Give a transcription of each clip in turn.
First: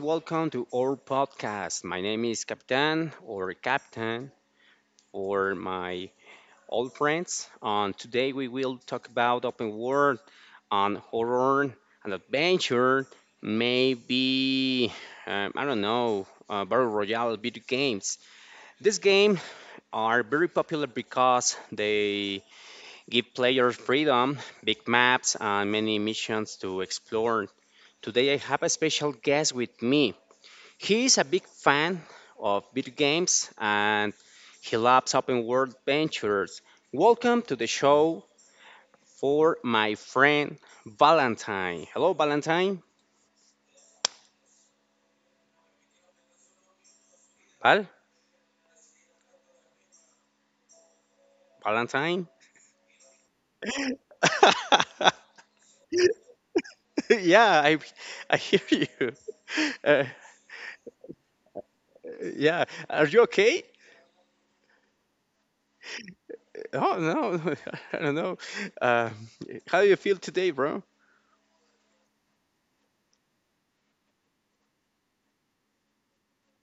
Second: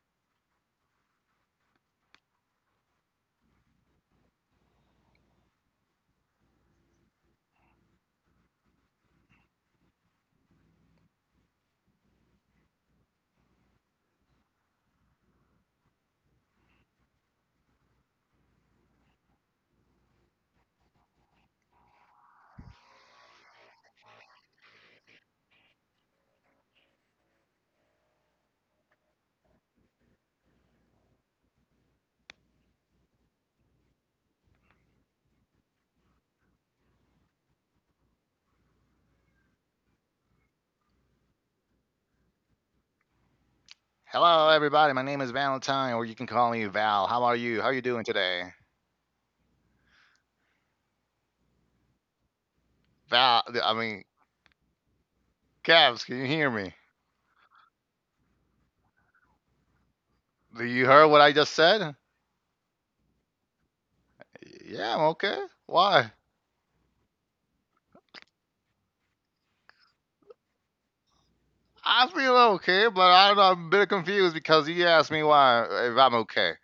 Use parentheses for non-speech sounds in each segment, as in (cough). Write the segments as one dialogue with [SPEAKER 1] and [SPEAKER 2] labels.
[SPEAKER 1] Welcome to our podcast. My name is Capitan or Captain or my old friends. And today we will talk about open world and horror and adventure, maybe I don't know, battle royale video games. These games are very popular because they give players freedom, big maps, and many missions to explore. Today I have a special guest with me. He is a big fan of video games and he loves open world ventures. Welcome to the show for my friend Valentine. Hello, Valentine.
[SPEAKER 2] Hello, everybody. My name is Valentine, or you can call me Val. How are you? How are you
[SPEAKER 1] Val?
[SPEAKER 2] doing today?
[SPEAKER 1] Valentine?
[SPEAKER 2] Val, I mean, Cavs, can you hear me?
[SPEAKER 1] (laughs) Yeah, I hear you. (laughs) Uh,
[SPEAKER 2] Do you hear what I just said?
[SPEAKER 1] yeah, are you okay?
[SPEAKER 2] Yeah, I'm okay. Why?
[SPEAKER 1] Oh, no, (laughs) I don't know. Um how do you feel today, bro?
[SPEAKER 2] I feel okay, but I don't know. I'm a bit confused because he asked me why if I'm okay.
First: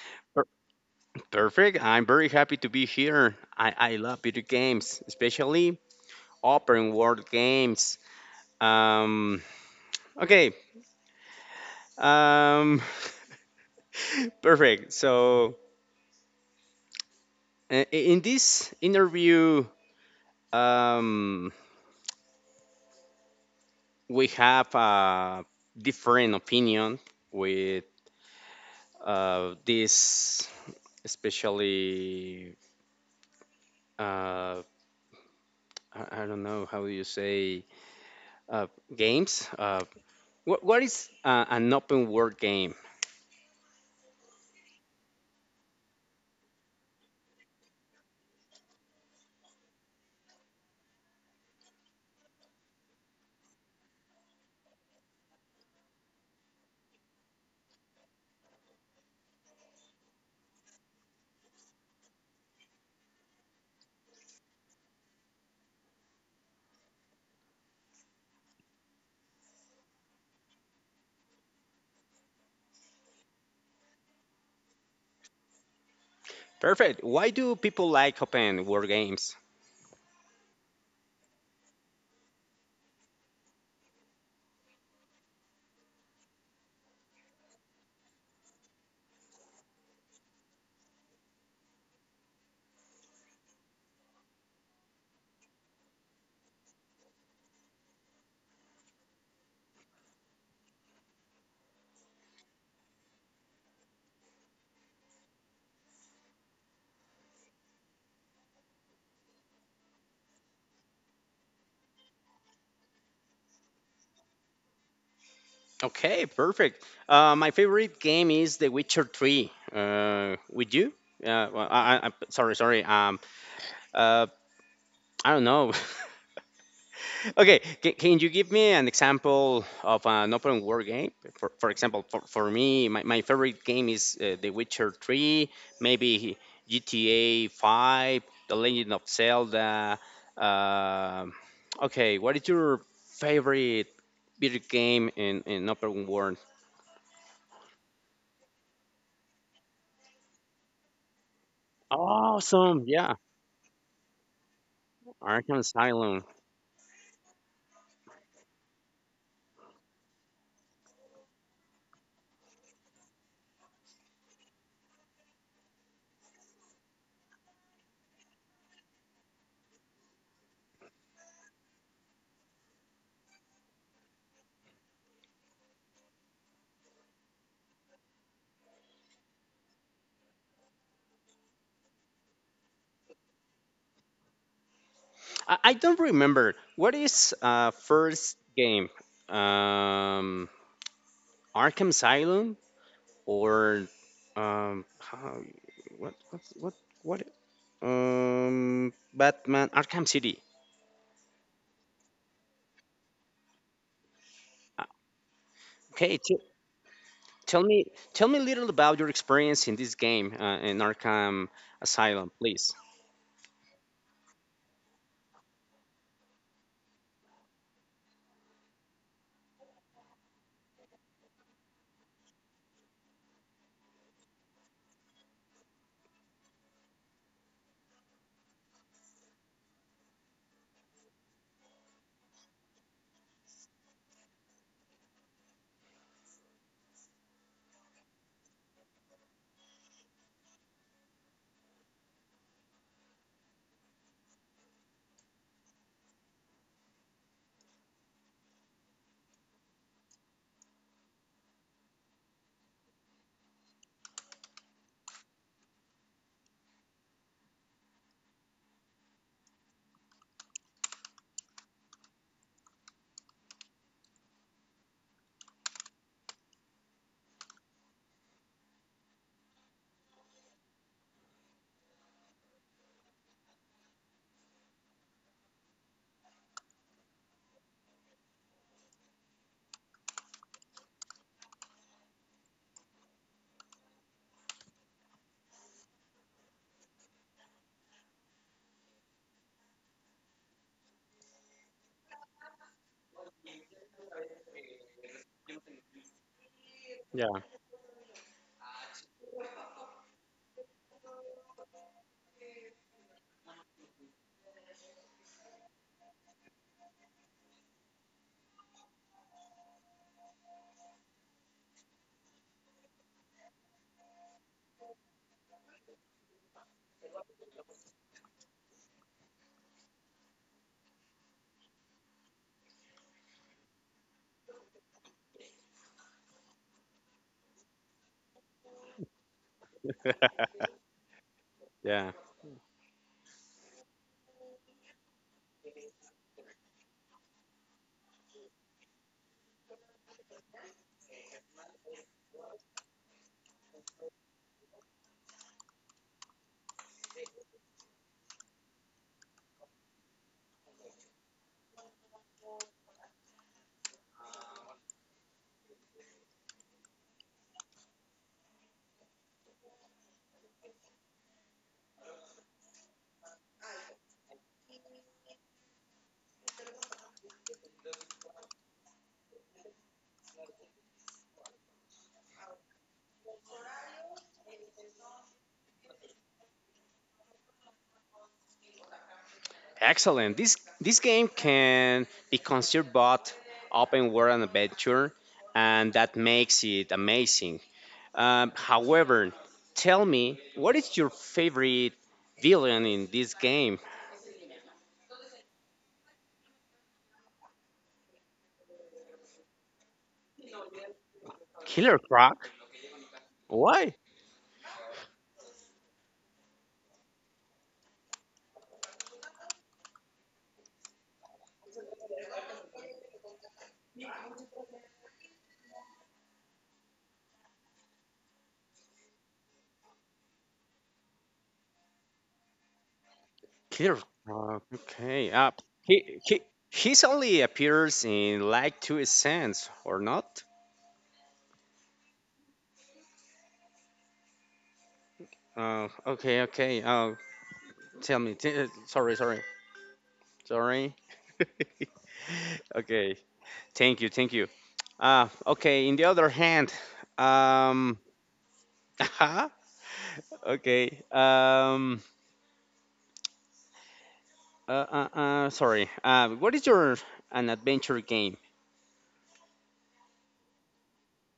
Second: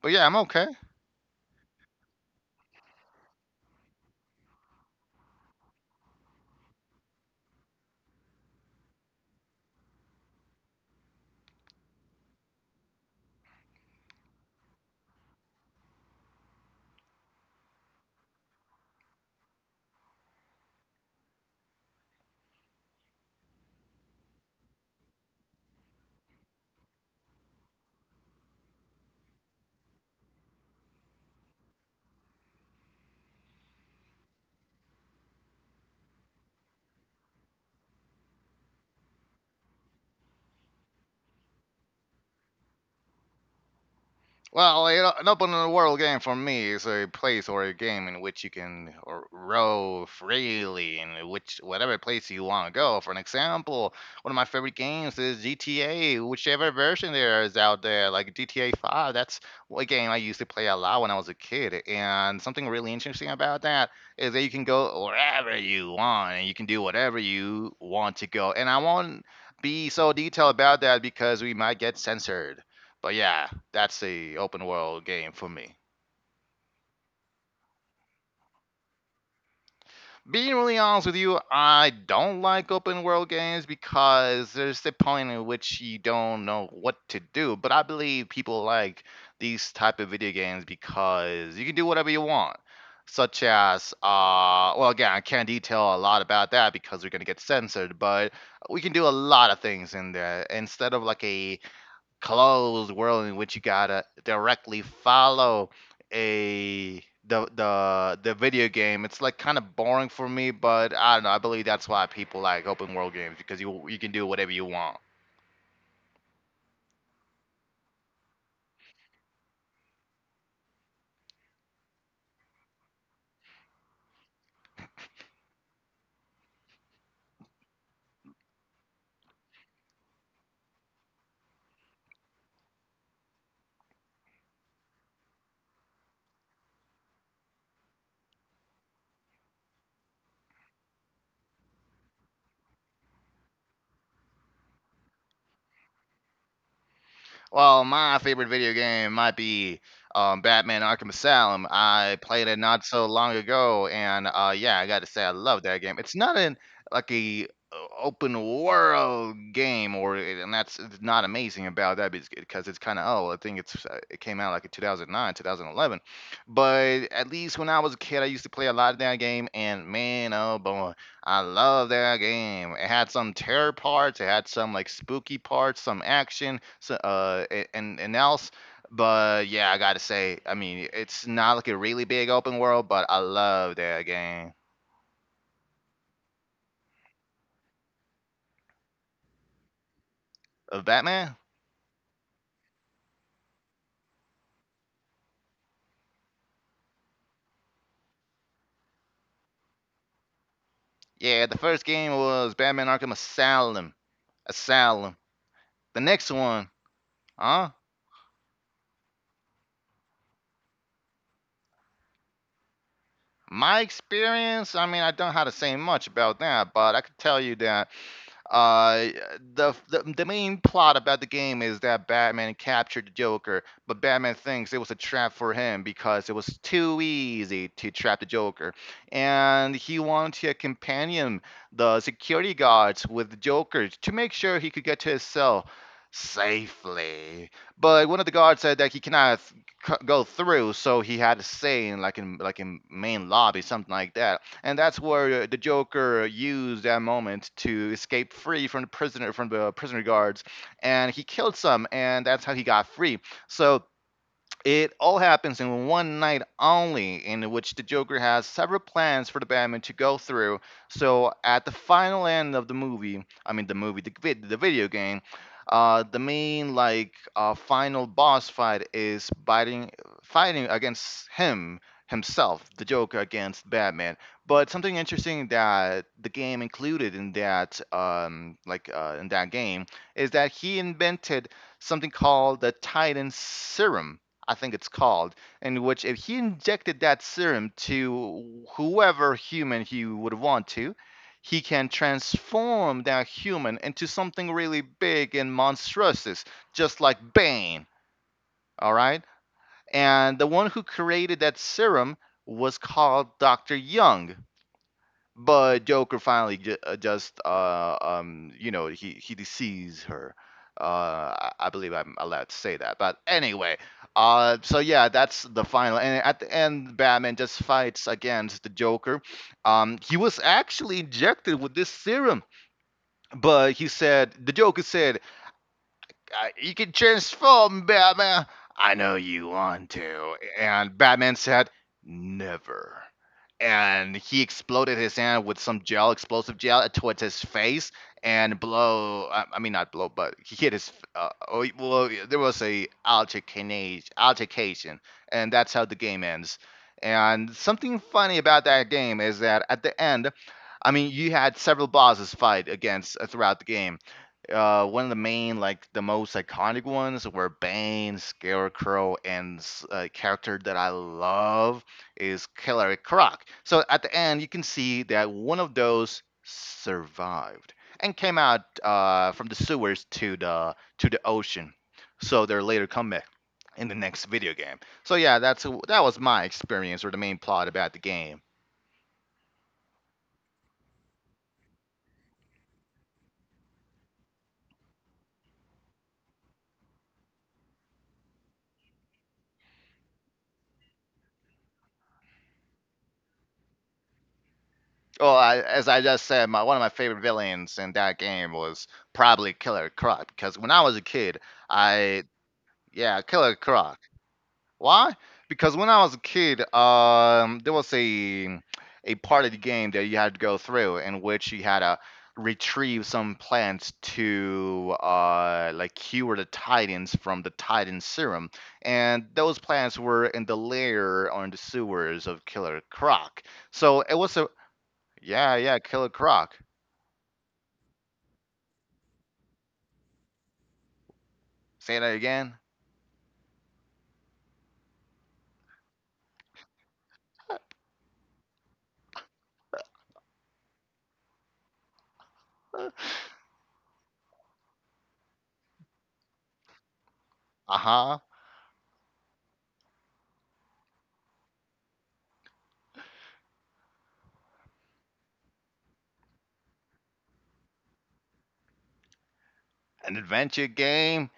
[SPEAKER 2] But yeah, I'm
[SPEAKER 1] Per-
[SPEAKER 2] okay.
[SPEAKER 1] Perfect. I'm very happy to be here. I love video games, especially open world games. Um, okay. Um, (laughs) Perfect. So uh, in this interview, um, we have a different opinion with this, especially uh, I don't know how do you say uh, games. What is an open world game?
[SPEAKER 2] Well, you know, an open world game for me is a place or a game in which you can roam freely in which whatever place you want to go. For an example, one of my favorite games is GTA, whichever version there is out there, like GTA 5. That's a game I used to play a lot when I was a kid. And something really interesting about that is that you can go wherever you want and you can do whatever you want to go. And I won't be so detailed about that because we might get censored. But yeah, that's a open world game for me.
[SPEAKER 1] Perfect. Why do people like open world games?
[SPEAKER 2] Being really honest with you, I don't like open world games because there's the point in which you don't know what to do. But I believe people like these type of video games because you can do whatever you want. Well, again, I can't detail a lot about that because we're gonna get censored. But we can do a lot of things in there instead of like a closed world in which you gotta directly follow a the video game. It's like kind of boring for me, but I don't know. I believe that's why people like open world games because you can do whatever you want.
[SPEAKER 1] Okay, perfect. My favorite game is The Witcher 3. With you? Well, I'm sorry, sorry. Uh, I don't know. (laughs) Okay, can you give me an example of an open world game? For example, for me, my favorite game is The Witcher 3, maybe GTA 5, The Legend of Zelda. Um okay, what is your favorite video game in open world?
[SPEAKER 2] Well, my favorite video game might be Batman Arkham Asylum. I played it
[SPEAKER 1] Awesome.
[SPEAKER 2] not so
[SPEAKER 1] Yeah,
[SPEAKER 2] long ago, and yeah, I got to say I
[SPEAKER 1] Arkham
[SPEAKER 2] love that game. It's
[SPEAKER 1] Asylum.
[SPEAKER 2] not an like a open world game, or and that's it's not amazing about that because it's kind of old. I think it's it came out like in 2009, 2011. But at least when I was a kid, I used to play a lot of that game, and man, oh boy, I love that game. It had some terror parts, it had some like spooky parts, some action, so, and else. But yeah, I gotta say, I mean, it's not like a really big open world, but I love that game.
[SPEAKER 1] I don't remember. What is first game? Um
[SPEAKER 2] Of Batman?
[SPEAKER 1] Arkham Asylum or how, what what what what Batman Arkham City.
[SPEAKER 2] Yeah, the first game was Batman Arkham Asylum.
[SPEAKER 1] Uh,
[SPEAKER 2] Asylum. The
[SPEAKER 1] Okay,
[SPEAKER 2] next
[SPEAKER 1] t
[SPEAKER 2] one,
[SPEAKER 1] tell
[SPEAKER 2] huh?
[SPEAKER 1] me tell me a little about your experience in this game in Arkham Asylum, please.
[SPEAKER 2] My experience, I mean, I don't know how to say much about that, but I could tell you that Uh, the main plot about the game is that Batman captured the Joker, but Batman thinks it was a trap for him because it was too easy to trap the Joker, and he wanted to companion the security guards with the Joker to make sure he could get to his cell safely. But one of the guards said that he cannot go through. So he had a saying like in in main lobby, something like that. And that's where the Joker used that moment to escape free from the prisoner guards, and he killed some, and that's how he got free. So it all happens in one night only, in which the Joker has several plans for the Batman to go through. So, at the final end of the movie, the video game, the main, final boss fight is fighting against him, himself, the Joker against Batman. But something interesting that the game included in that, in that game, is that he invented something called the Titan Serum I think it's called, in which if he injected that serum to whoever human he would want to, he can transform that human into something really big and monstrous, just
[SPEAKER 1] Yeah,
[SPEAKER 2] like Bane. All right. And the one who created that serum was called Dr. Young, but Joker finally ju- just you know, he deceives her. Uh, I believe I'm allowed to say that, but anyway, so yeah, that's the final, and at the end, Batman just fights against the Joker. He was actually injected with this serum, but he said, the Joker said, you can transform, Batman. I know you want to. And Batman said,
[SPEAKER 1] yeah.
[SPEAKER 2] never. And he exploded his hand with some gel, explosive gel, towards his face and blow. I mean, not blow, but he hit his. Oh, well, there was a altercation, and that's how the game ends. And something funny about that game is that at the end, I mean, you had several bosses fight against throughout the game, one of the main, like the most iconic ones, were Bane, Scarecrow, and a character that I love is Killer Croc. So at the end, you can see that one of those survived and came out from the sewers to the ocean. So they're later comeback in the next video game. So yeah, that was my experience or the main plot about the game.
[SPEAKER 1] Excellent. This game can be considered both open world and adventure, and that makes it amazing. However, tell me, what is your favorite villain in this game?
[SPEAKER 2] Well, as I just said, one of my favorite villains in that game was probably Killer Croc because when I was a kid,
[SPEAKER 1] Killer
[SPEAKER 2] I
[SPEAKER 1] Croc.
[SPEAKER 2] yeah, Killer
[SPEAKER 1] Why?
[SPEAKER 2] Croc. Why? Because when I was a kid, there was a part of the game that you had to go through in which you had to retrieve some plants to like cure the titans from the titan serum, and those plants were in the lair or in the sewers of Killer Croc,
[SPEAKER 1] Killer
[SPEAKER 2] so it was a
[SPEAKER 1] Croc. Okay.
[SPEAKER 2] yeah, yeah, Killer
[SPEAKER 1] He he
[SPEAKER 2] Croc.
[SPEAKER 1] he's only appears in like 2 scenes, or not?
[SPEAKER 2] Say that again.
[SPEAKER 1] Uh, okay. Okay. Uh, Tell me. Sorry. Sorry. Sorry. (laughs)
[SPEAKER 2] (laughs)
[SPEAKER 1] Okay. Thank you. Thank you. Ah, okay. In the other hand,
[SPEAKER 2] Uh
[SPEAKER 1] um,
[SPEAKER 2] huh.
[SPEAKER 1] (laughs) okay. Sorry. What is your an adventure game?
[SPEAKER 2] An adventure game.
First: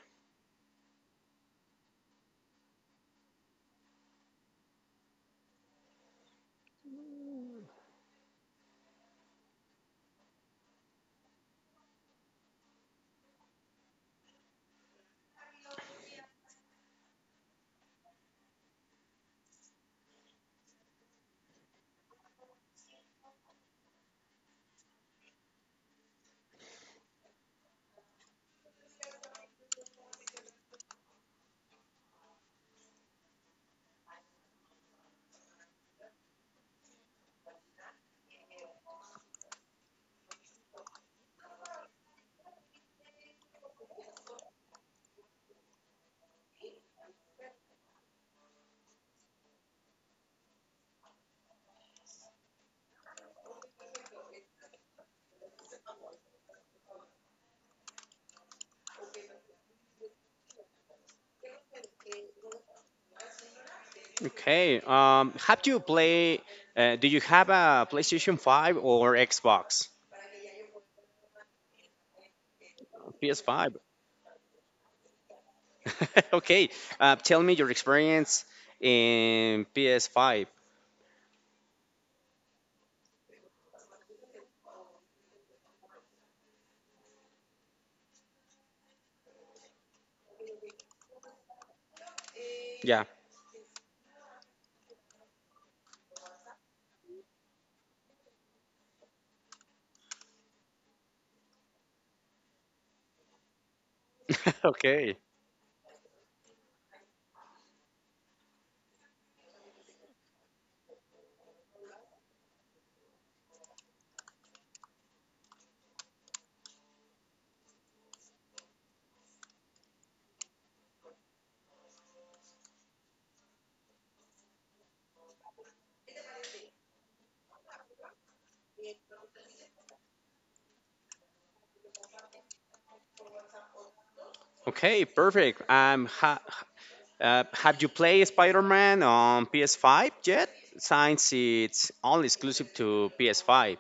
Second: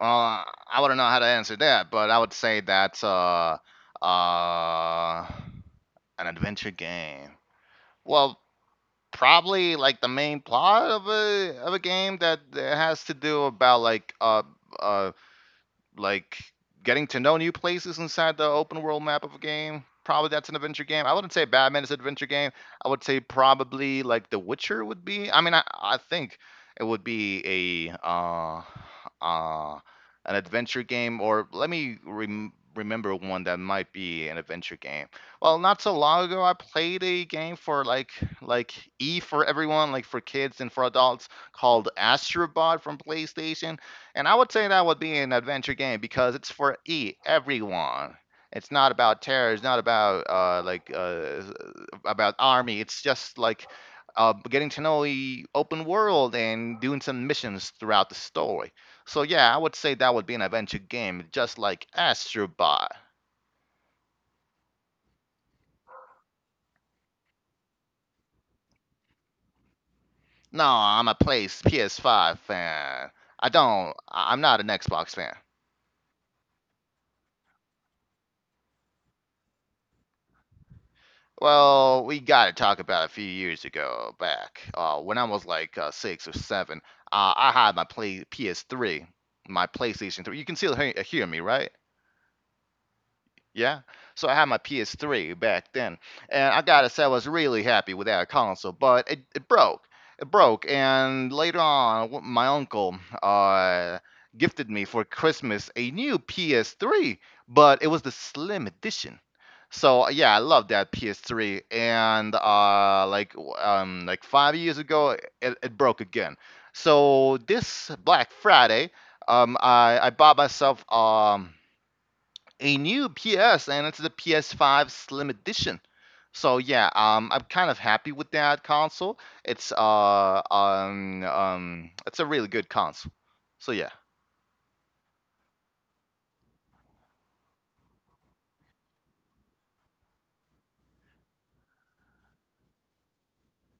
[SPEAKER 2] I wouldn't know how to answer that, but I would say that's uh, an adventure game. Well, probably like the main plot of a game that has to do about uh like getting to know new places inside the open world map of a game. Probably that's an adventure game. I wouldn't say Batman is an adventure game. I would say probably like The Witcher would be. I mean, I think it would be a uh, an adventure game, or let me remember one that might be an adventure game. Well, not so long ago, I played a game for like E for everyone, like for kids and for adults, called Astrobot from PlayStation, and I would say that would be an adventure game because it's for e everyone. It's not about terror. It's not about about army. It's just like getting to know the open world and doing some missions throughout the story. So yeah, I would say that would be an adventure game, just like Astrobot.
[SPEAKER 1] Okay. Have you play? Do you have a PlayStation 5 or Xbox?
[SPEAKER 2] No, I'm a place PS5 fan.
[SPEAKER 1] PS
[SPEAKER 2] I
[SPEAKER 1] Five.
[SPEAKER 2] don't. I'm not an Xbox fan.
[SPEAKER 1] (laughs) Okay. Tell me your experience in PS5.
[SPEAKER 2] Well, we got to talk about a few years ago back, when I was like six or seven. I had my play PS3, my PlayStation 3. You can still hear me, right?
[SPEAKER 1] Yeah.
[SPEAKER 2] Yeah. So I had my PS3 back then, and I gotta say I was really happy with that console, but it broke. It broke, and later on, my uncle
[SPEAKER 1] (laughs)
[SPEAKER 2] gifted me for
[SPEAKER 1] Okay.
[SPEAKER 2] Christmas a new PS3, but it was the slim edition. So yeah, I love that PS3, and like 5 years ago, it broke again. So this Black Friday, I bought myself a new PS, and it's the PS5 Slim Edition. So yeah, I'm kind of happy with that console. It's a really good console. So yeah,
[SPEAKER 1] Okay. Perfect. Have you played Spider Man on PS5 yet? Since it's only exclusive to PS5.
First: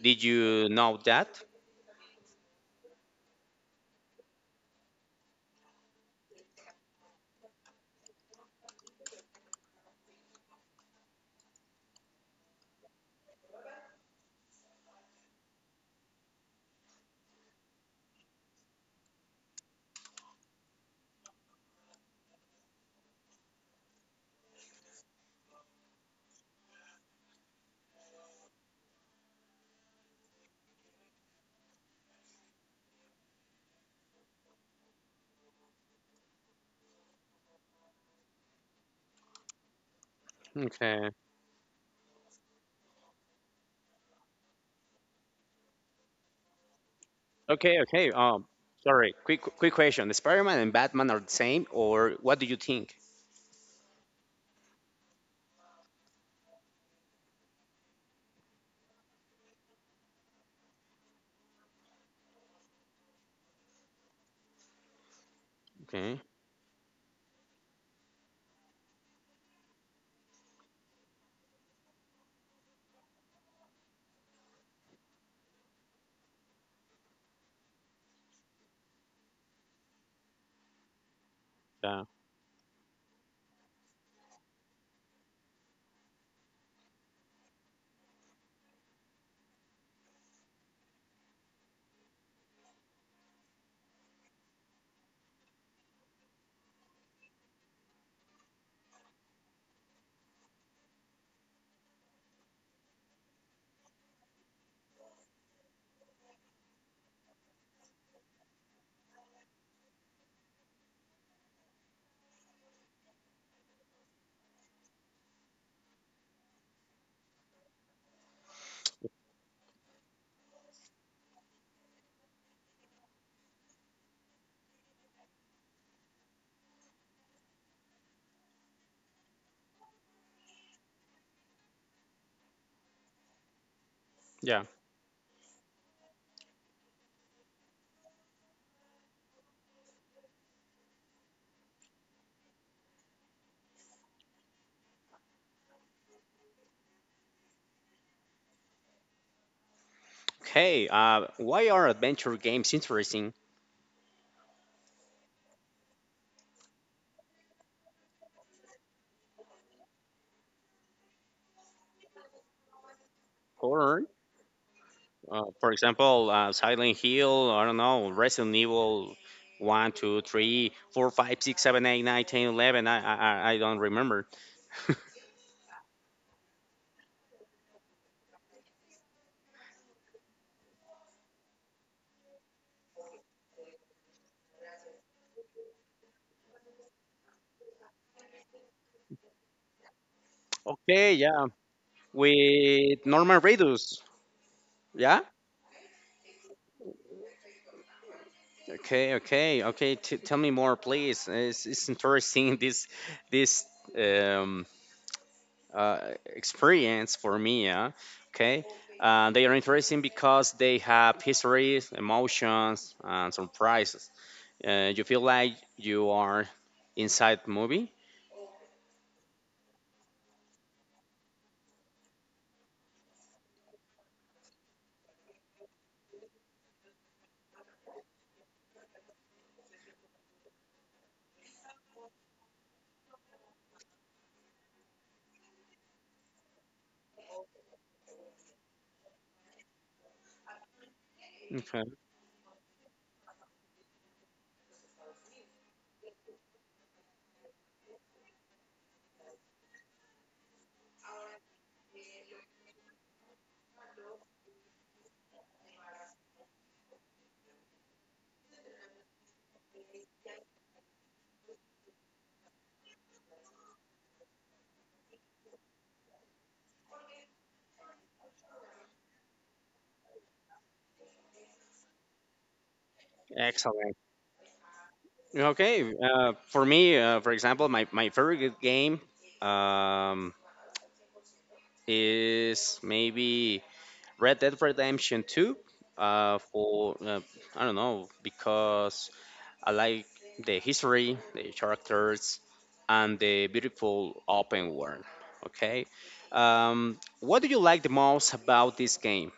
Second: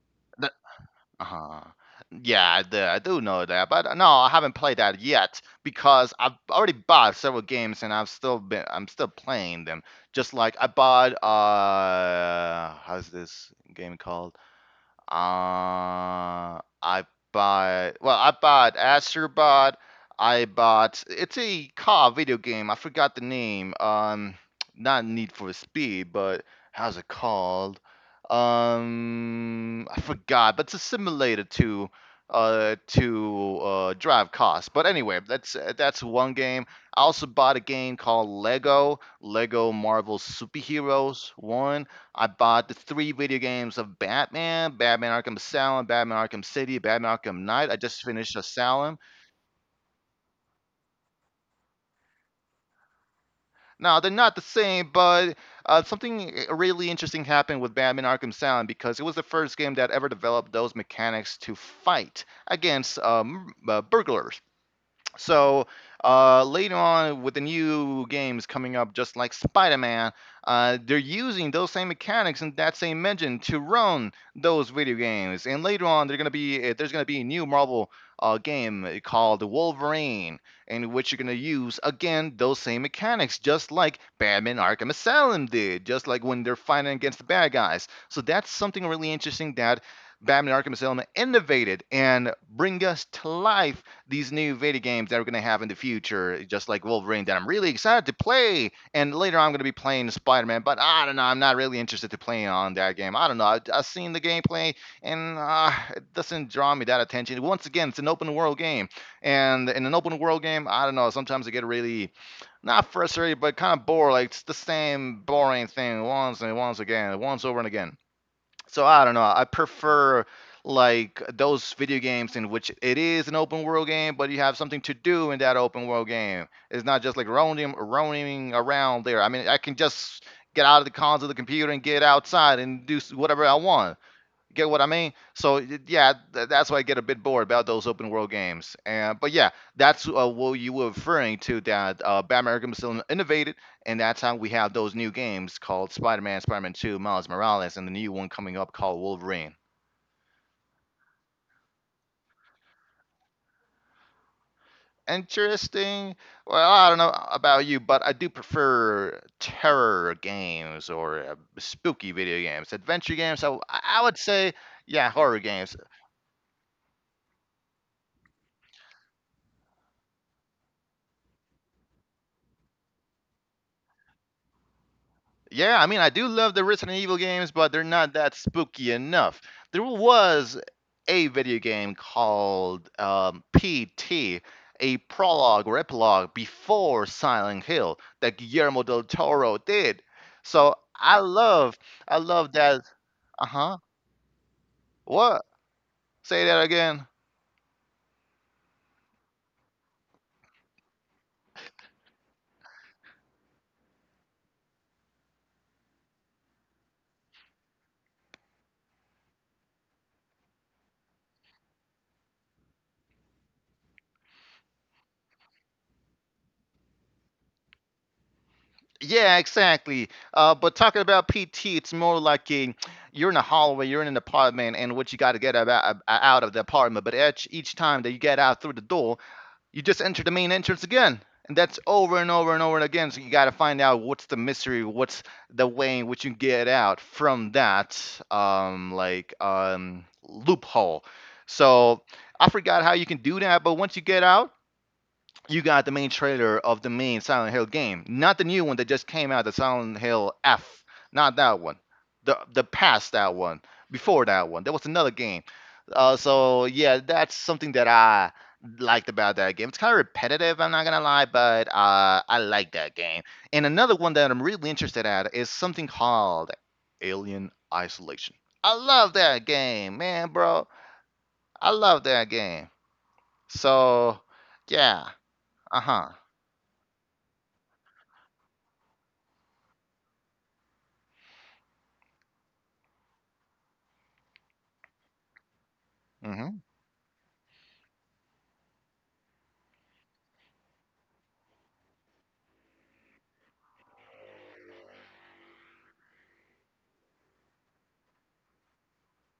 [SPEAKER 1] Did
[SPEAKER 2] that,
[SPEAKER 1] you know that?
[SPEAKER 2] uh yeah, I do know that, but no, I haven't played that yet because I've already bought several games and I've still been I'm still playing them. Just like I bought, how's this game called? I bought. Well, I bought Astrobot. I bought. It's a car video game. I forgot the name. Not Need for Speed, but how's it called? I forgot. But it's a simulator to, drive cars. But anyway, that's one game. I also bought a game called Lego Marvel
[SPEAKER 1] Okay.
[SPEAKER 2] Superheroes One. I bought the 3 video games of Batman: Batman Arkham Asylum, Batman Arkham City, Batman Arkham Knight. I
[SPEAKER 1] Okay,
[SPEAKER 2] just
[SPEAKER 1] okay.
[SPEAKER 2] finished Asylum.
[SPEAKER 1] Sorry. Quick question. Spider Man and Batman are the same, or what do you think?
[SPEAKER 2] Now, they're not the same, but something really interesting happened with Batman Arkham Asylum because it was the first game that ever developed those mechanics to fight against burglars. So
[SPEAKER 1] Okay.
[SPEAKER 2] later on, with the new games coming up, just like Spider-Man, they're using those same mechanics and that same engine to run those video games. And later on, they're gonna be there's gonna be a new Marvel game called Wolverine, in which you're gonna use
[SPEAKER 1] Yeah.
[SPEAKER 2] again those same mechanics, just like Batman: Arkham Asylum did, just like when they're fighting against the bad guys. So that's something really interesting that Batman: Arkham Asylum innovated and bring us to life these new video games that we're going to have in the future, just like Wolverine, that I'm really excited to play. And later on, I'm going to be playing Spider Man, but I don't know. I'm not really interested to playing on that game. I don't know. I've seen the gameplay, and it doesn't draw me that attention. Once again, it's an open world game. And in an open world game, I don't know. Sometimes I get really not frustrated, but kind of bored. Like it's the same boring thing once and once again, once over and again, so I don't know. I prefer like those video games in which it is an open world game, but you have something to do in that open world game. It's not just like roaming around there. I mean, I can just get out of the cons of the computer and get outside and do whatever I want. You
[SPEAKER 1] Yeah.
[SPEAKER 2] get what I mean? So yeah, that's why I get a bit bored about those open world games. And but yeah, that's what you were referring to. That Batman Arkham still innovated, and that's how we have those new games called Spider-Man, Spider-Man 2, Miles Morales, and the new one coming up called Wolverine.
[SPEAKER 1] Okay. Why are adventure games interesting?
[SPEAKER 2] Interesting. Well, I don't know about you, but I do prefer terror games or spooky video games, adventure games. So I
[SPEAKER 1] Horror?
[SPEAKER 2] would say, yeah, horror
[SPEAKER 1] For
[SPEAKER 2] games.
[SPEAKER 1] example, Silent Hill, I don't know, Resident Evil One, 2, 3, 4, 5, 6, 7, 8, 9, 10, 11. I don't remember. (laughs)
[SPEAKER 2] Yeah, I mean, I do love the Resident Evil games, but they're not that spooky enough. There was a video game called PT, a prologue or epilogue before Silent Hill that Guillermo del Toro did. So
[SPEAKER 1] Okay, yeah.
[SPEAKER 2] I love that.
[SPEAKER 1] With Norman
[SPEAKER 2] Uh huh.
[SPEAKER 1] Reedus. Yeah.
[SPEAKER 2] What? Say that again.
[SPEAKER 1] Okay, okay, okay. Tell me more, please. It's interesting (laughs) this um, uh, experience for me. Yeah. Okay. They are interesting because they have histories, emotions, and surprises. You feel like you are inside the movie.
[SPEAKER 2] Yeah, exactly. But talking about PT, it's more like a, you're in a hallway, you're in an apartment, and what you got to out of the apartment. But each time that you get out through the door, you just enter the main entrance again. And that's over and over and over and again. So you got to find out what's the mystery, what's the way in which you get out from that like loophole.
[SPEAKER 1] Okay,
[SPEAKER 2] So I forgot how you can do that, but once you get out, you got the main trailer of the main Silent Hill game, not the new one that just came out, the Silent Hill F, not that one, the past that one, before that one, there was another game. So yeah, that's something that I liked about that game. It's kind of repetitive, I'm not gonna lie, but I like that game. And another one that I'm really interested at is something called Alien Isolation. I love that game, man, bro. I love that game.
[SPEAKER 1] excellent.
[SPEAKER 2] So yeah, uh
[SPEAKER 1] Okay,
[SPEAKER 2] huh.
[SPEAKER 1] for me, for example, my favorite game um, is maybe Red Dead Redemption 2.
[SPEAKER 2] Mm hmm.
[SPEAKER 1] For I don't know because I like the history, the characters, and the beautiful open world. Okay, what do you like the most about this game?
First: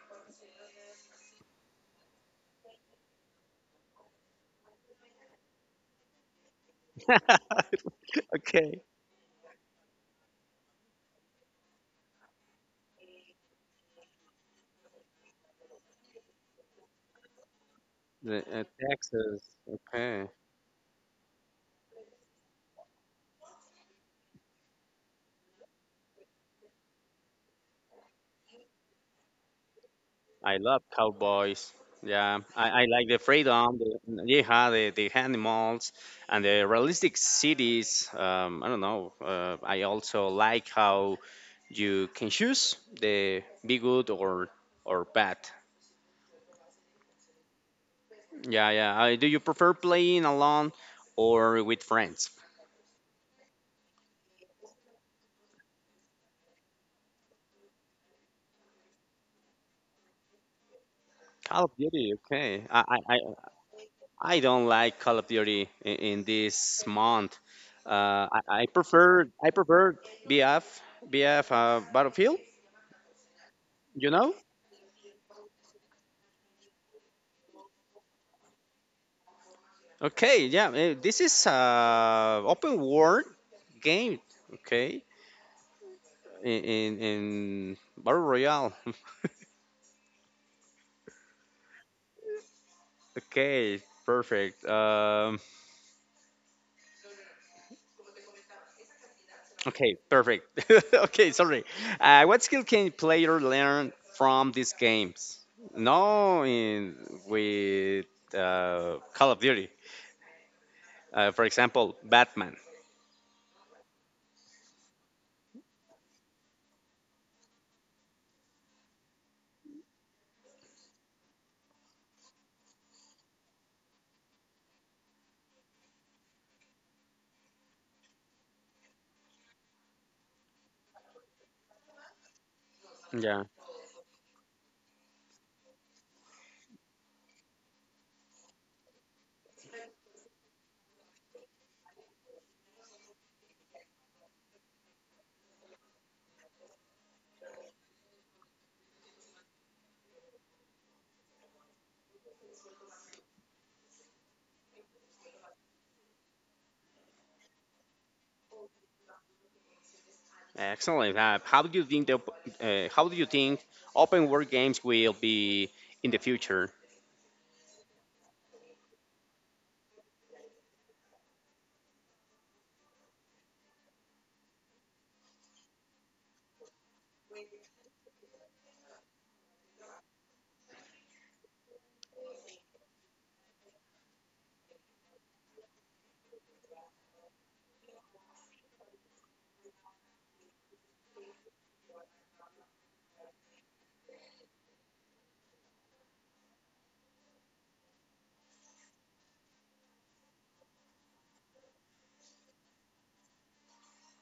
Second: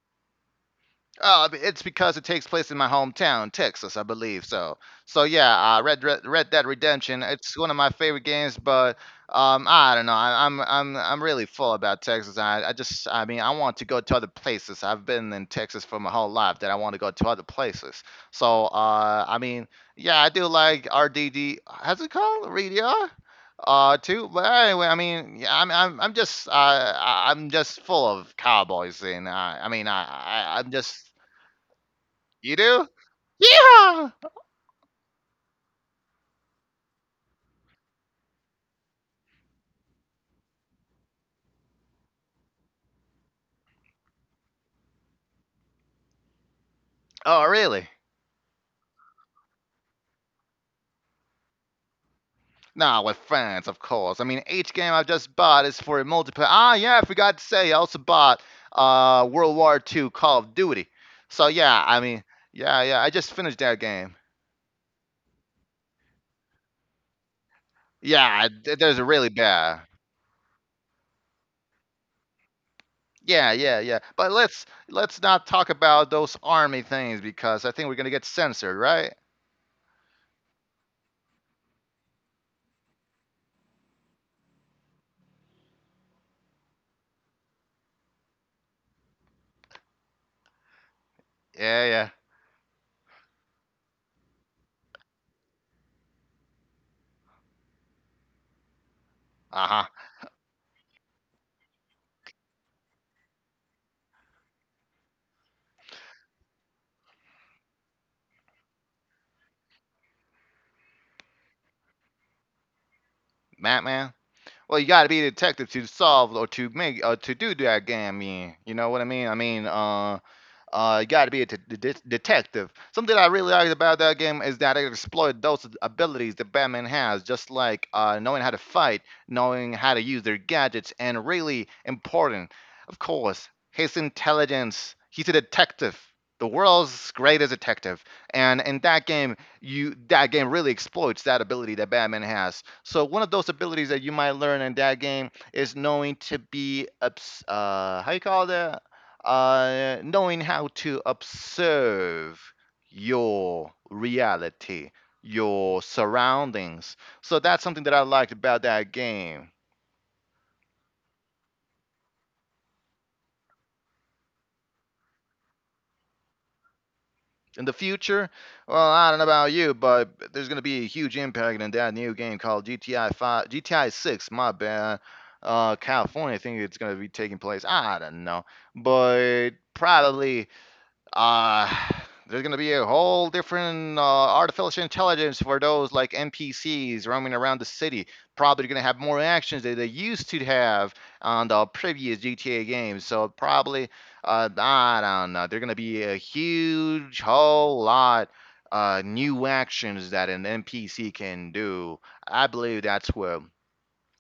[SPEAKER 2] Oh, it's because it takes place in my hometown, Texas, I believe. So, so yeah, Red Dead Redemption. It's one of my favorite games,
[SPEAKER 1] Okay.
[SPEAKER 2] but I don't know. I'm really full about Texas. I just I mean I want to go to other places. I've been in Texas for my whole life. That I want to go to other places. So, I
[SPEAKER 1] Texas.
[SPEAKER 2] mean, yeah,
[SPEAKER 1] Okay.
[SPEAKER 2] I do like RDD. How's it called? RDR. Too. But anyway, I mean, yeah, I'm just, I'm just full of cowboys, and I mean,
[SPEAKER 1] I
[SPEAKER 2] I'm
[SPEAKER 1] love
[SPEAKER 2] just
[SPEAKER 1] cowboys. Yeah,
[SPEAKER 2] you
[SPEAKER 1] I
[SPEAKER 2] do?
[SPEAKER 1] like the freedom,
[SPEAKER 2] Yeah.
[SPEAKER 1] yeah, the animals, and the realistic cities. I don't know. I also like how you can choose the be good or bad.
[SPEAKER 2] Oh, really?
[SPEAKER 1] Yeah, yeah. Do you prefer playing alone or with friends?
[SPEAKER 2] Nah, with friends, of course. I mean, each game I've just bought is for a multiplayer. Ah, yeah, I forgot to say, I also bought World War Two Call of Duty. So
[SPEAKER 1] Call of
[SPEAKER 2] yeah, I
[SPEAKER 1] Duty.
[SPEAKER 2] mean,
[SPEAKER 1] Okay.
[SPEAKER 2] yeah, yeah, I just finished that game.
[SPEAKER 1] I don't like Call of Duty in this month. Uh, I,
[SPEAKER 2] Yeah, there's a really
[SPEAKER 1] I
[SPEAKER 2] bad.
[SPEAKER 1] prefer BF BF Battlefield.
[SPEAKER 2] Yeah, yeah, yeah.
[SPEAKER 1] You
[SPEAKER 2] But
[SPEAKER 1] know?
[SPEAKER 2] let's not talk about those army things because I think we're gonna get censored, right?
[SPEAKER 1] Okay, yeah. This is a open world game. Okay, in battle royale. (laughs)
[SPEAKER 2] Yeah, yeah.
[SPEAKER 1] Okay, perfect.
[SPEAKER 2] Uh huh.
[SPEAKER 1] Okay, perfect. (laughs) Okay, sorry. What skill can player learn from these games? No, in with Call of Duty. For example, Batman.
[SPEAKER 2] Batman. Well, you got to be a detective to solve or to make or to do that game. I mean, you know what I mean? I mean, you got to be a detective. Something I really liked about that game is that it explored those abilities that Batman has, just like knowing how to fight, knowing how to use their gadgets, and really important, of
[SPEAKER 1] Yeah.
[SPEAKER 2] course, his intelligence. He's a detective, the world's greatest detective, and in that game, you that game really exploits that ability that Batman has. So one of those abilities that you might learn in that game is knowing to be how you call it, knowing how to observe your reality, your surroundings. So that's something that I liked about that game.
[SPEAKER 1] Excellent. How do you think open world games will be in the future?
[SPEAKER 2] In the future, well, I don't know about you, but there's going to be a huge impact in that new game called GTI 5, GTI 6, my bad. California, I think it's going to be taking place. I don't know, but probably uh, there's going to be a whole different artificial intelligence for those like NPCs roaming around the city. Probably going to have more actions that they used to have on the previous GTA games. So probably, I don't know. They're going to be a huge whole lot new actions that an NPC can do. I believe that's where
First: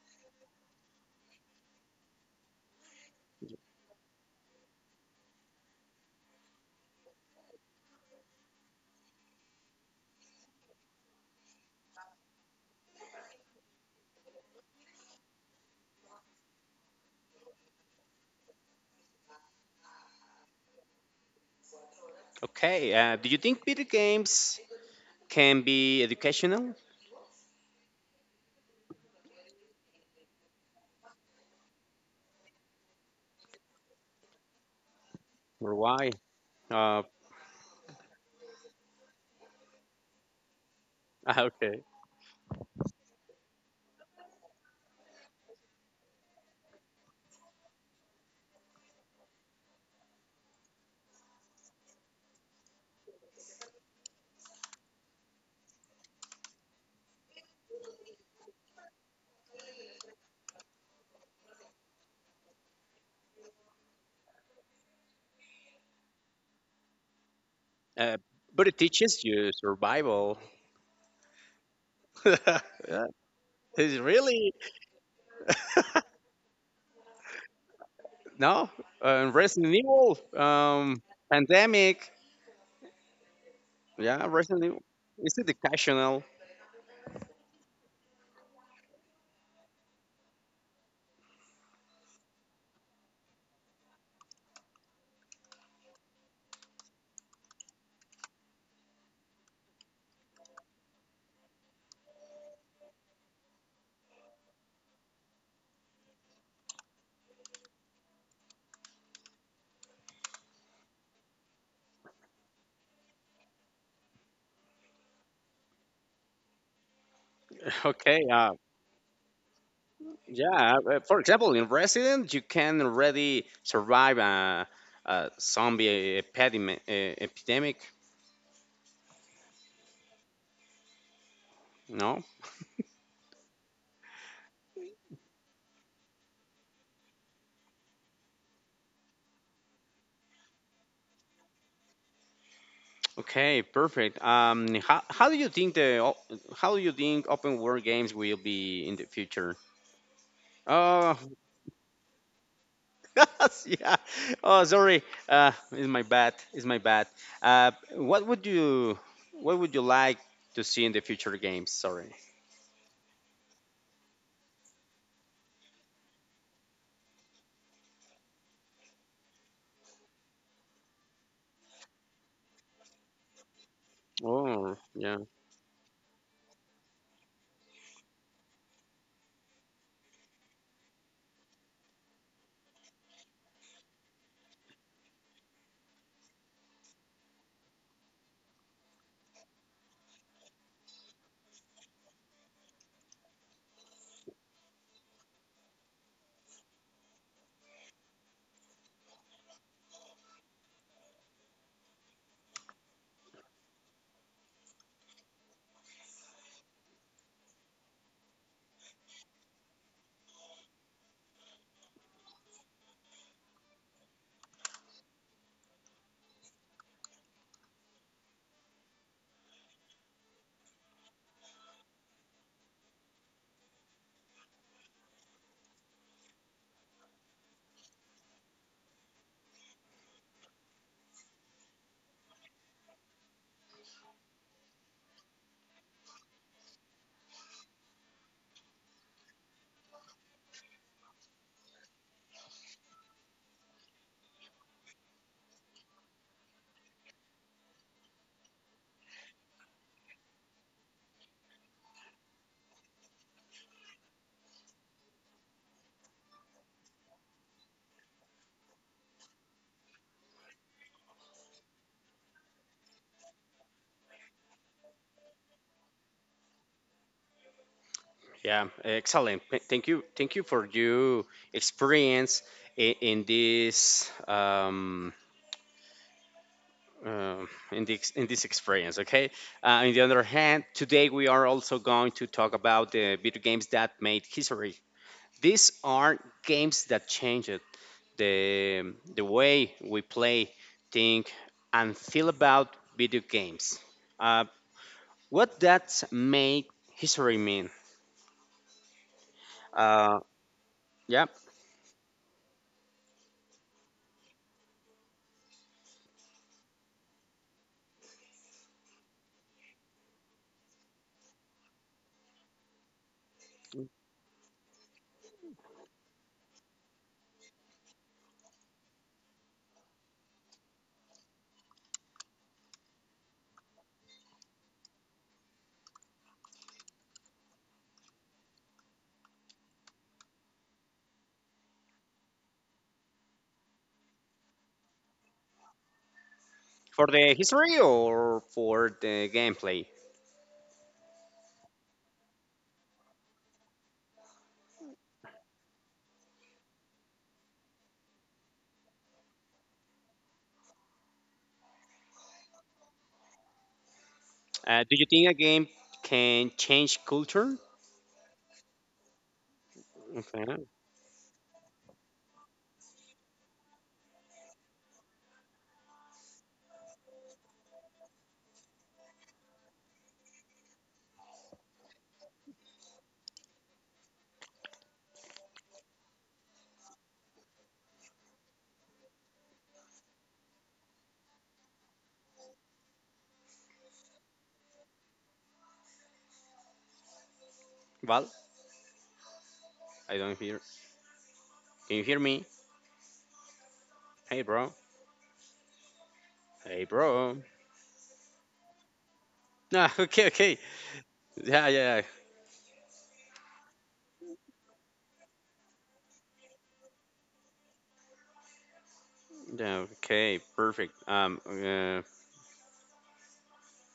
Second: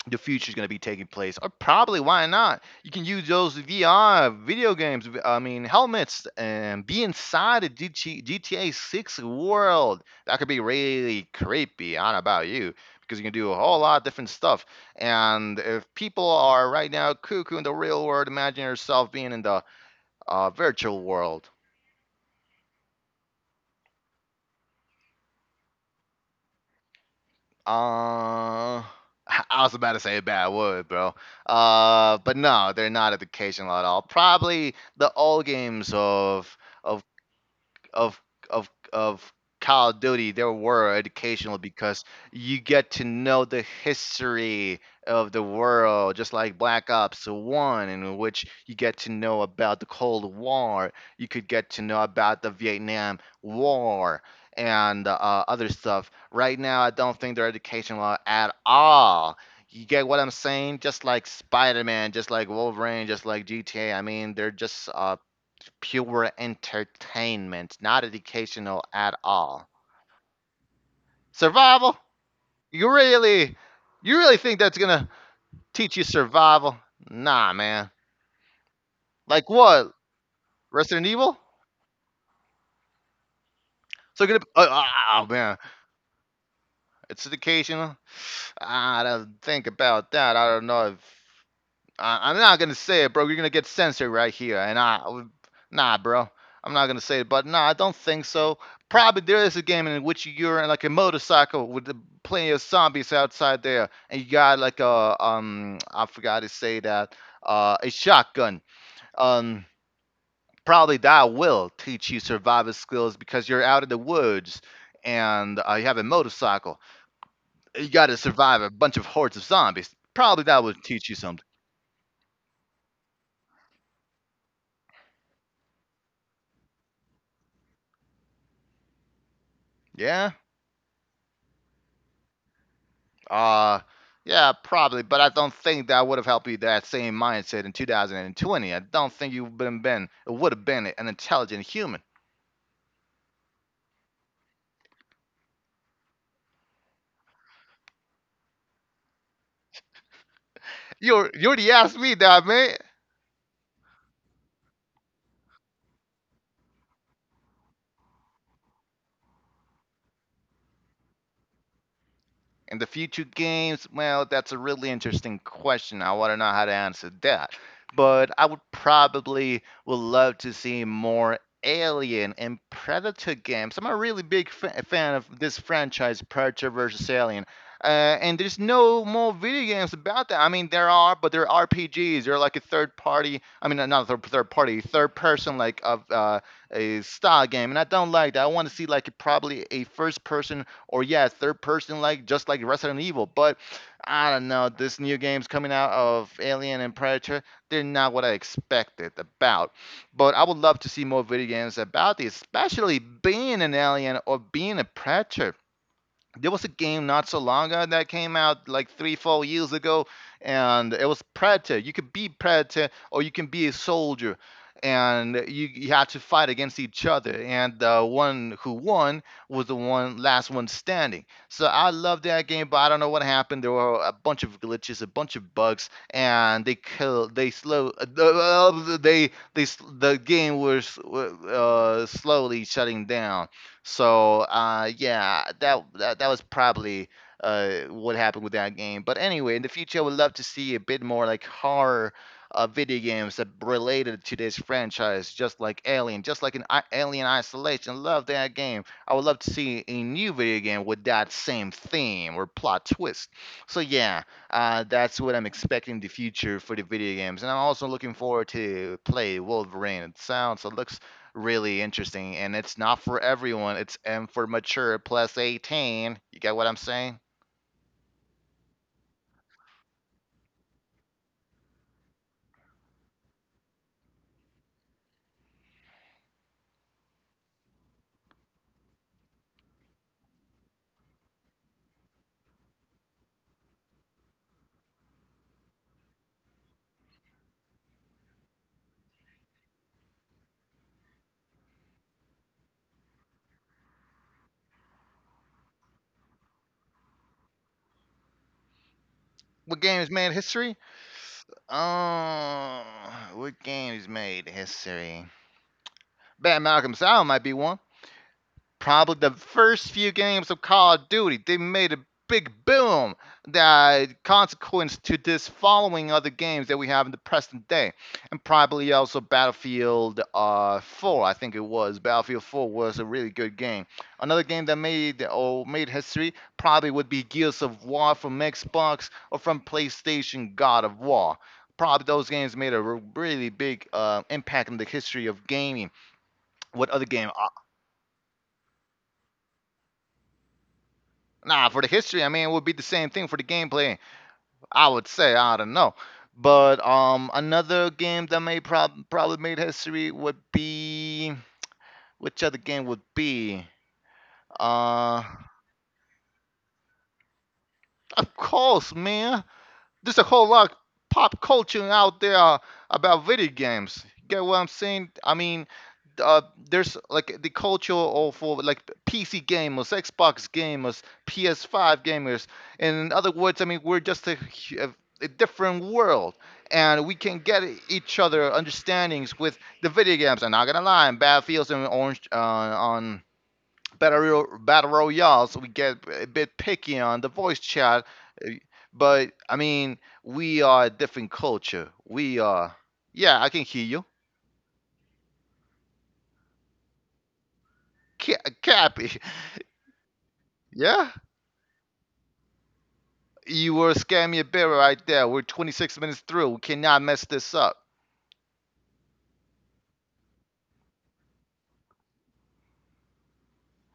[SPEAKER 2] the future is going to be taking place. Or probably, why not? You can use those VR video games, I mean, helmets, and be inside the GTA 6 world. That could be really creepy. I don't know about you, because you can do a whole lot of different stuff. And if people are right now cuckoo in the real world, imagine yourself being in the virtual world.
[SPEAKER 1] Okay. Do you think video games can be educational
[SPEAKER 2] Uh, (laughs) I was about to say a bad word, bro. But no, they're not educational at all. Probably the old
[SPEAKER 1] or
[SPEAKER 2] games
[SPEAKER 1] why?
[SPEAKER 2] of
[SPEAKER 1] Uh,
[SPEAKER 2] of of of of Call of Duty they were educational
[SPEAKER 1] (laughs) okay.
[SPEAKER 2] because you get to know the history of the world, just like Black Ops One, in which you get to know about the Cold War, you could get to know about the Vietnam War and other stuff. Right now, I don't think they're educational at all. You get what I'm saying? Just like Spider Man, just like Wolverine, just like GTA. I mean, they're just pure entertainment, not
[SPEAKER 1] Uh, but it
[SPEAKER 2] educational at
[SPEAKER 1] teaches you
[SPEAKER 2] all.
[SPEAKER 1] survival.
[SPEAKER 2] Survival?
[SPEAKER 1] (laughs)
[SPEAKER 2] You
[SPEAKER 1] Yeah,
[SPEAKER 2] really
[SPEAKER 1] it's
[SPEAKER 2] you really
[SPEAKER 1] really
[SPEAKER 2] think that's gonna teach you survival? Nah, man.
[SPEAKER 1] no
[SPEAKER 2] Like
[SPEAKER 1] Resident
[SPEAKER 2] what?
[SPEAKER 1] Evil,
[SPEAKER 2] Resident Evil?
[SPEAKER 1] pandemic. Yeah,
[SPEAKER 2] So gonna
[SPEAKER 1] Resident Evil.
[SPEAKER 2] oh
[SPEAKER 1] It's
[SPEAKER 2] man,
[SPEAKER 1] educational.
[SPEAKER 2] it's educational. Ah, I don't think about that. I don't know if I'm not gonna say it, bro. You're gonna get censored right here, and I, nah, bro. I'm not gonna say it, but nah, I don't think so. Probably there is a game in which you're in like a motorcycle with the, plenty of zombies outside there, and you got like a I forgot to say that, a shotgun. Um, probably that will teach you survival skills because you're out in the woods and you have a motorcycle.
[SPEAKER 1] (laughs)
[SPEAKER 2] You got to
[SPEAKER 1] Okay.
[SPEAKER 2] survive a bunch of hordes of zombies. Probably
[SPEAKER 1] Yeah,
[SPEAKER 2] that would teach you
[SPEAKER 1] for
[SPEAKER 2] something.
[SPEAKER 1] example, in Resident, you can already survive a zombie epidemic. Epidemic,
[SPEAKER 2] Yeah.
[SPEAKER 1] no?
[SPEAKER 2] Uh, yeah, probably, but I don't think that would have helped you that same mindset in 2020. I don't think you would have been would have been an intelligent human.
[SPEAKER 1] Okay, perfect. How do you think open world games will be in the future? Oh,
[SPEAKER 2] You're the ass me that man.
[SPEAKER 1] (laughs) yeah. Oh, sorry. It's my bad. It's my bad. Uh, what would you what would you like to see in the future games? Sorry.
[SPEAKER 2] In the future games, well, that's a really interesting question. I want to know how to answer that. But I would probably would love to see more Alien and Predator games. I'm a really big
[SPEAKER 1] Oh,
[SPEAKER 2] fan of this franchise, Predator versus Alien. And there's no more video games about that. I mean, there are, but they're RPGs. They're like a third party. Third person like of a style game, and I don't like that. I want to see like probably a first person or yeah, third person like just like Resident Evil. But I don't know, this new games coming out of Alien and Predator, they're not what I expected about. But I would love to see more video games about these, especially being an alien or being a predator there was a game not so long ago that came out like three, 4 years ago, and it was Predator. You could be Predator or you can be a soldier, and you had to fight against each other. And the one who won was the one last one standing. So I love that game, but I don't know what happened. There were a bunch of glitches, a bunch of bugs, and they killed. They slow. The game was slowly shutting down. So yeah, that was probably what happened with that game. But anyway, in the future, I would love to see a bit more like horror video games that related to this franchise, just like Alien, just like Alien Isolation. Love that game. I would love to see a new video game with that same theme or plot twist. So yeah, that's what I'm expecting in the future for the video games, and I'm also looking forward to play Wolverine. It looks really interesting, and it's not for everyone. It's M for mature plus 18. You get what I'm saying?
[SPEAKER 1] yeah, excellent. Thank you. Thank you for your experience in this in this in this experience. Okay. On the other hand, today we are also going to talk about the video games that made history. These are games that changed the way we play, think, and feel about video games. Uh, what that make history mean?
[SPEAKER 2] What game is
[SPEAKER 1] Uh,
[SPEAKER 2] made history?
[SPEAKER 1] yeah.
[SPEAKER 2] Oh, what game is made history? Bad Malcolm Sound might be one. Probably the first few games of Call of Duty, they made a big boom that consequence to this following other games that we have in the present day, and probably also Battlefield 4. I think it was Battlefield 4 was a really good game. Another game that made or made history probably would be Gears of War from Xbox or from PlayStation God of War. Probably those games made a really big impact in the history of gaming. What other
[SPEAKER 1] For
[SPEAKER 2] game?
[SPEAKER 1] the history or for the gameplay?
[SPEAKER 2] Nah, for the history, I mean, it would be the same thing for the gameplay. I would say, I don't know. But another game that probably made history would be, which other game would be?
[SPEAKER 1] Do you
[SPEAKER 2] Uh,
[SPEAKER 1] think a game can change culture?
[SPEAKER 2] of course, man. There's a
[SPEAKER 1] Okay.
[SPEAKER 2] whole lot of pop culture out there about video games. Get what I'm saying? I mean, uh, there's like the culture of for like PC gamers, Xbox gamers, PS5 gamers. And in other words, I mean we're just a, a different world, and we can get each other understandings with the video games. I'm not gonna lie, in Battlefields and Orange on Battle Royales, we get a bit picky on the voice chat,
[SPEAKER 1] Well,
[SPEAKER 2] uh, but I mean
[SPEAKER 1] I don't hear.
[SPEAKER 2] we are a different culture.
[SPEAKER 1] Can you hear
[SPEAKER 2] We
[SPEAKER 1] me?
[SPEAKER 2] are, yeah, I can hear you,
[SPEAKER 1] Hey, bro. Hey, bro.
[SPEAKER 2] Cappy,
[SPEAKER 1] No, (laughs) okay, okay.
[SPEAKER 2] (laughs) yeah.
[SPEAKER 1] Yeah, yeah, yeah.
[SPEAKER 2] You were scaring me a bit right there. We're 26 minutes through. We cannot mess this up.
[SPEAKER 1] Yeah, okay, perfect. Um, uh,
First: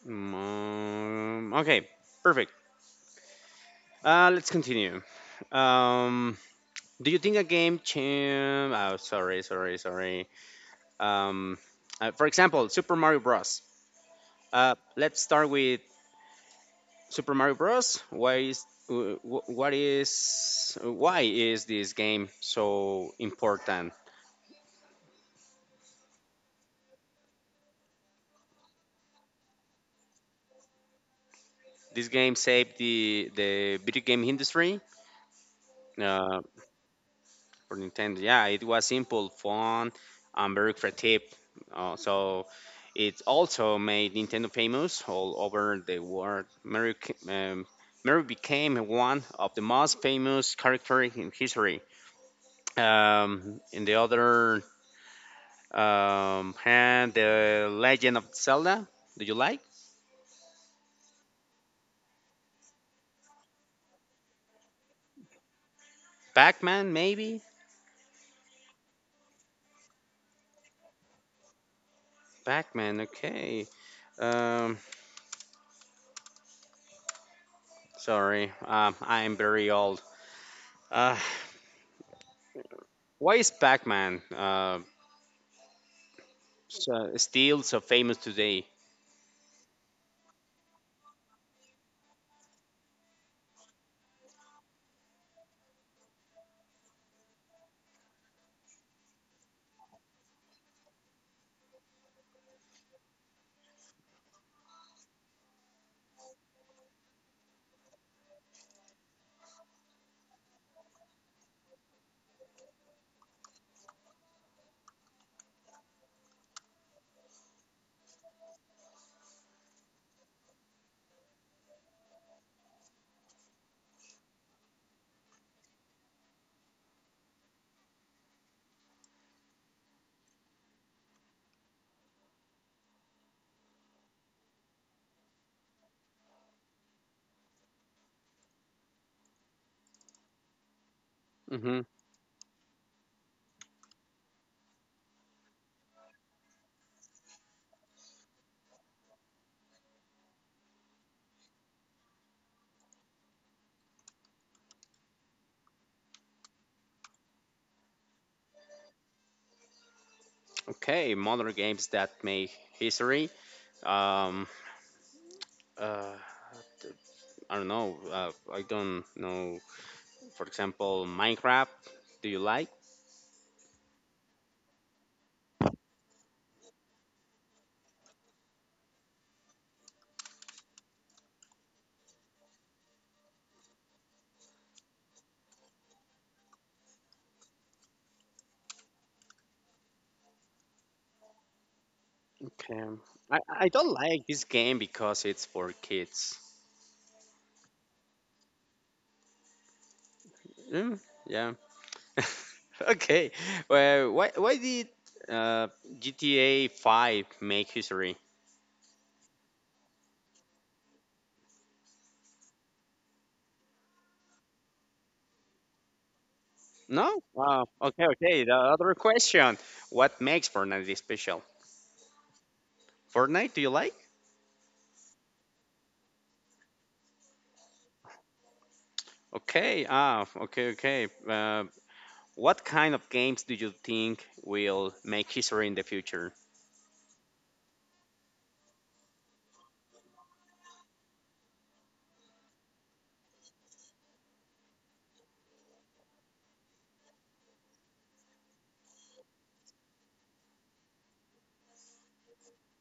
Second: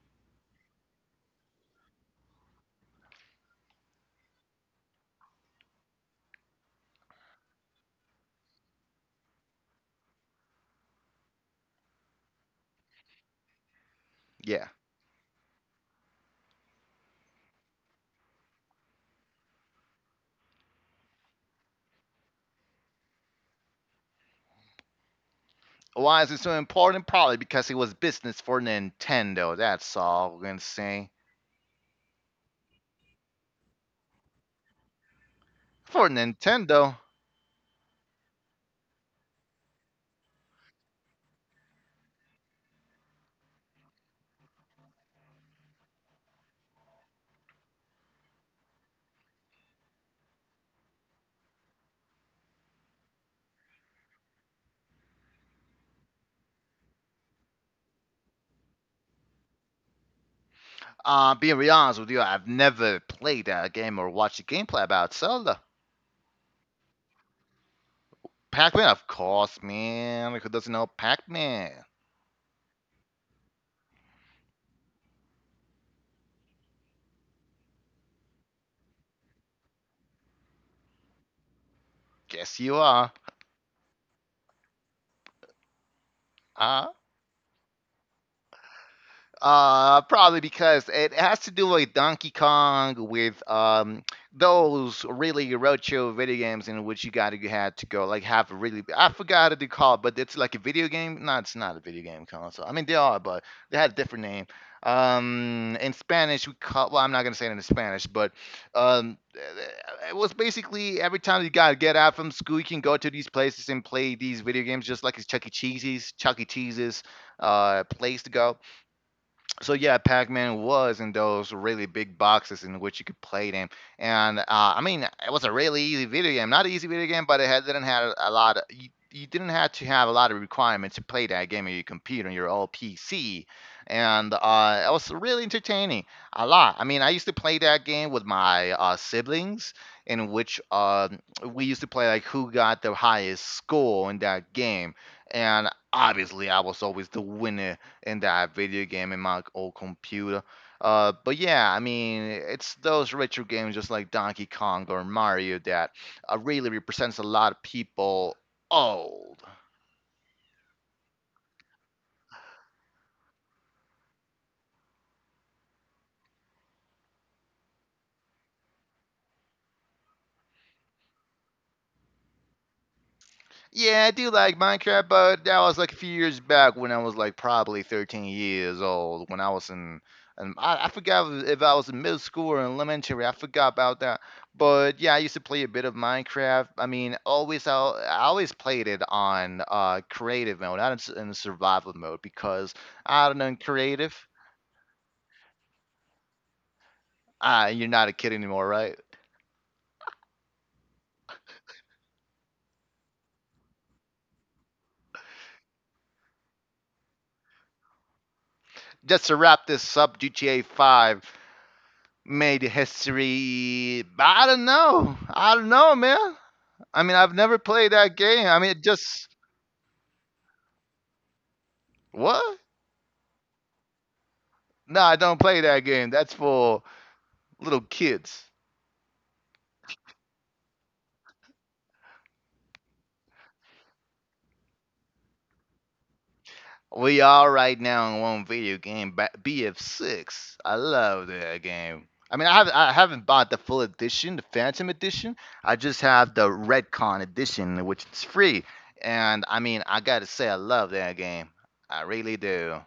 [SPEAKER 1] mm, Okay, perfect. Let's continue. Um, do you think a game change? Oh, sorry, sorry, sorry. Um, for example, Super Mario Bros.
[SPEAKER 2] Yeah.
[SPEAKER 1] Let's start with Super Mario Bros. Why is wh- wh- what is why is this game so important?
[SPEAKER 2] Why is it so important? Probably because it was business for Nintendo. That's all we're gonna say.
[SPEAKER 1] This game saved the video game industry
[SPEAKER 2] For
[SPEAKER 1] uh,
[SPEAKER 2] Nintendo.
[SPEAKER 1] for Nintendo. Yeah, it was simple, fun, and very creative. So it also made Nintendo famous all over the world. Mario became one of the most famous characters in history. In the other and The Legend of Zelda. Do you like?
[SPEAKER 2] Being real honest with you, I've never played a game or watched a gameplay about Zelda.
[SPEAKER 1] Pac-Man, maybe?
[SPEAKER 2] Pac-Man, of course, man. Who doesn't know Pac-Man?
[SPEAKER 1] Pac-Man, okay. Um, sorry, I'm very old. Uh,
[SPEAKER 2] Guess you are.
[SPEAKER 1] why is Pac-Man
[SPEAKER 2] Uh,
[SPEAKER 1] so, still so famous today?
[SPEAKER 2] Probably because it has to do with Donkey Kong, with those really roadshow video games in which you had to go like have a really, I forgot what they call it, but it's like a video game. No, it's not a video game console. I mean they are, but they had a different name. In Spanish we call, well I'm not gonna say it in Spanish, but um, it was basically every time you gotta get out from school, you can go to these places and play these video games, just like it's Chuck E. Cheese's, Chuck E. Cheese's place to go. So yeah, Pac-Man was in those really big boxes in which you could play them, and I mean it was a really easy video game. Not an easy video game, but it had, didn't have a lot. Of, you didn't have to have a lot of requirements to play that game on your computer on your old PC, and it was really entertaining. A lot. I mean, I used to play that game with my siblings, in which we
[SPEAKER 1] Hmm.
[SPEAKER 2] used to play like who got the highest score in that game, and obviously I was always the winner in that video game in my old computer. But yeah, I mean, it's those retro games just like Donkey Kong or Mario that really represents a lot of people old.
[SPEAKER 1] Okay, modern games that make history. Um, uh, I don't know. For example, Minecraft. Do you like?
[SPEAKER 2] Yeah, I do like Minecraft, but that was like a few years back when I was like probably 13 years old. When I was in, and I forgot if I was in middle school or in elementary. I forgot about that. But yeah, I used to play a bit of Minecraft. I mean, always I always played it on creative mode, not in, in survival mode, because
[SPEAKER 1] Okay.
[SPEAKER 2] I don't know, in
[SPEAKER 1] I don't
[SPEAKER 2] creative,
[SPEAKER 1] like this game because it's for kids.
[SPEAKER 2] ah, you're not a kid anymore, right?
[SPEAKER 1] Mm, yeah. (laughs) Okay. Well, why did uh, GTA 5 make history?
[SPEAKER 2] Just to wrap this up, GTA 5 made history. I don't know. I don't know, man. I mean,
[SPEAKER 1] No.
[SPEAKER 2] I've never
[SPEAKER 1] Wow.
[SPEAKER 2] played
[SPEAKER 1] Okay.
[SPEAKER 2] that
[SPEAKER 1] Okay.
[SPEAKER 2] game.
[SPEAKER 1] The
[SPEAKER 2] I mean, it
[SPEAKER 1] other
[SPEAKER 2] just,
[SPEAKER 1] question: what makes Fortnite special?
[SPEAKER 2] what?
[SPEAKER 1] Fortnite, do you like?
[SPEAKER 2] No, I don't play that game. That's for little kids.
[SPEAKER 1] Okay. Ah. Okay. Okay. What kind of games do you think will make history in the future?
[SPEAKER 2] We are right now in one video game, BF6. I love that game. I mean, I haven't bought the full edition, the Phantom edition. I just have the Redcon edition, which is free. And I mean, I gotta say, I love that game. I really do.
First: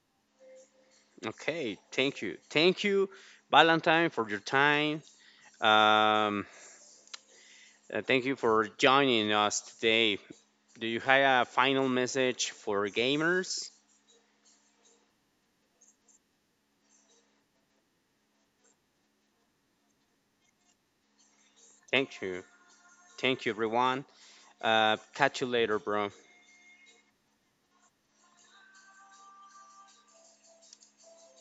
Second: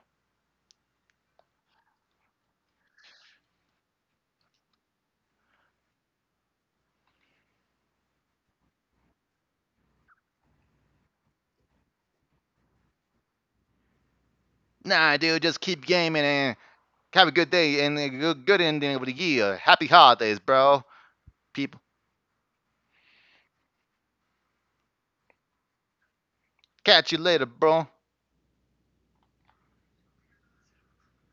[SPEAKER 1] Okay. Thank you. Thank you, Valentine, for your time. Um, thank you for joining us today. Do you have a final message for gamers?
[SPEAKER 2] Nah, dude, just keep gaming and have a good day and a good ending of the year. Happy holidays, bro. People
[SPEAKER 1] Thank you. Thank you, everyone. Catch you later, bro.
[SPEAKER 2] catch you later, bro.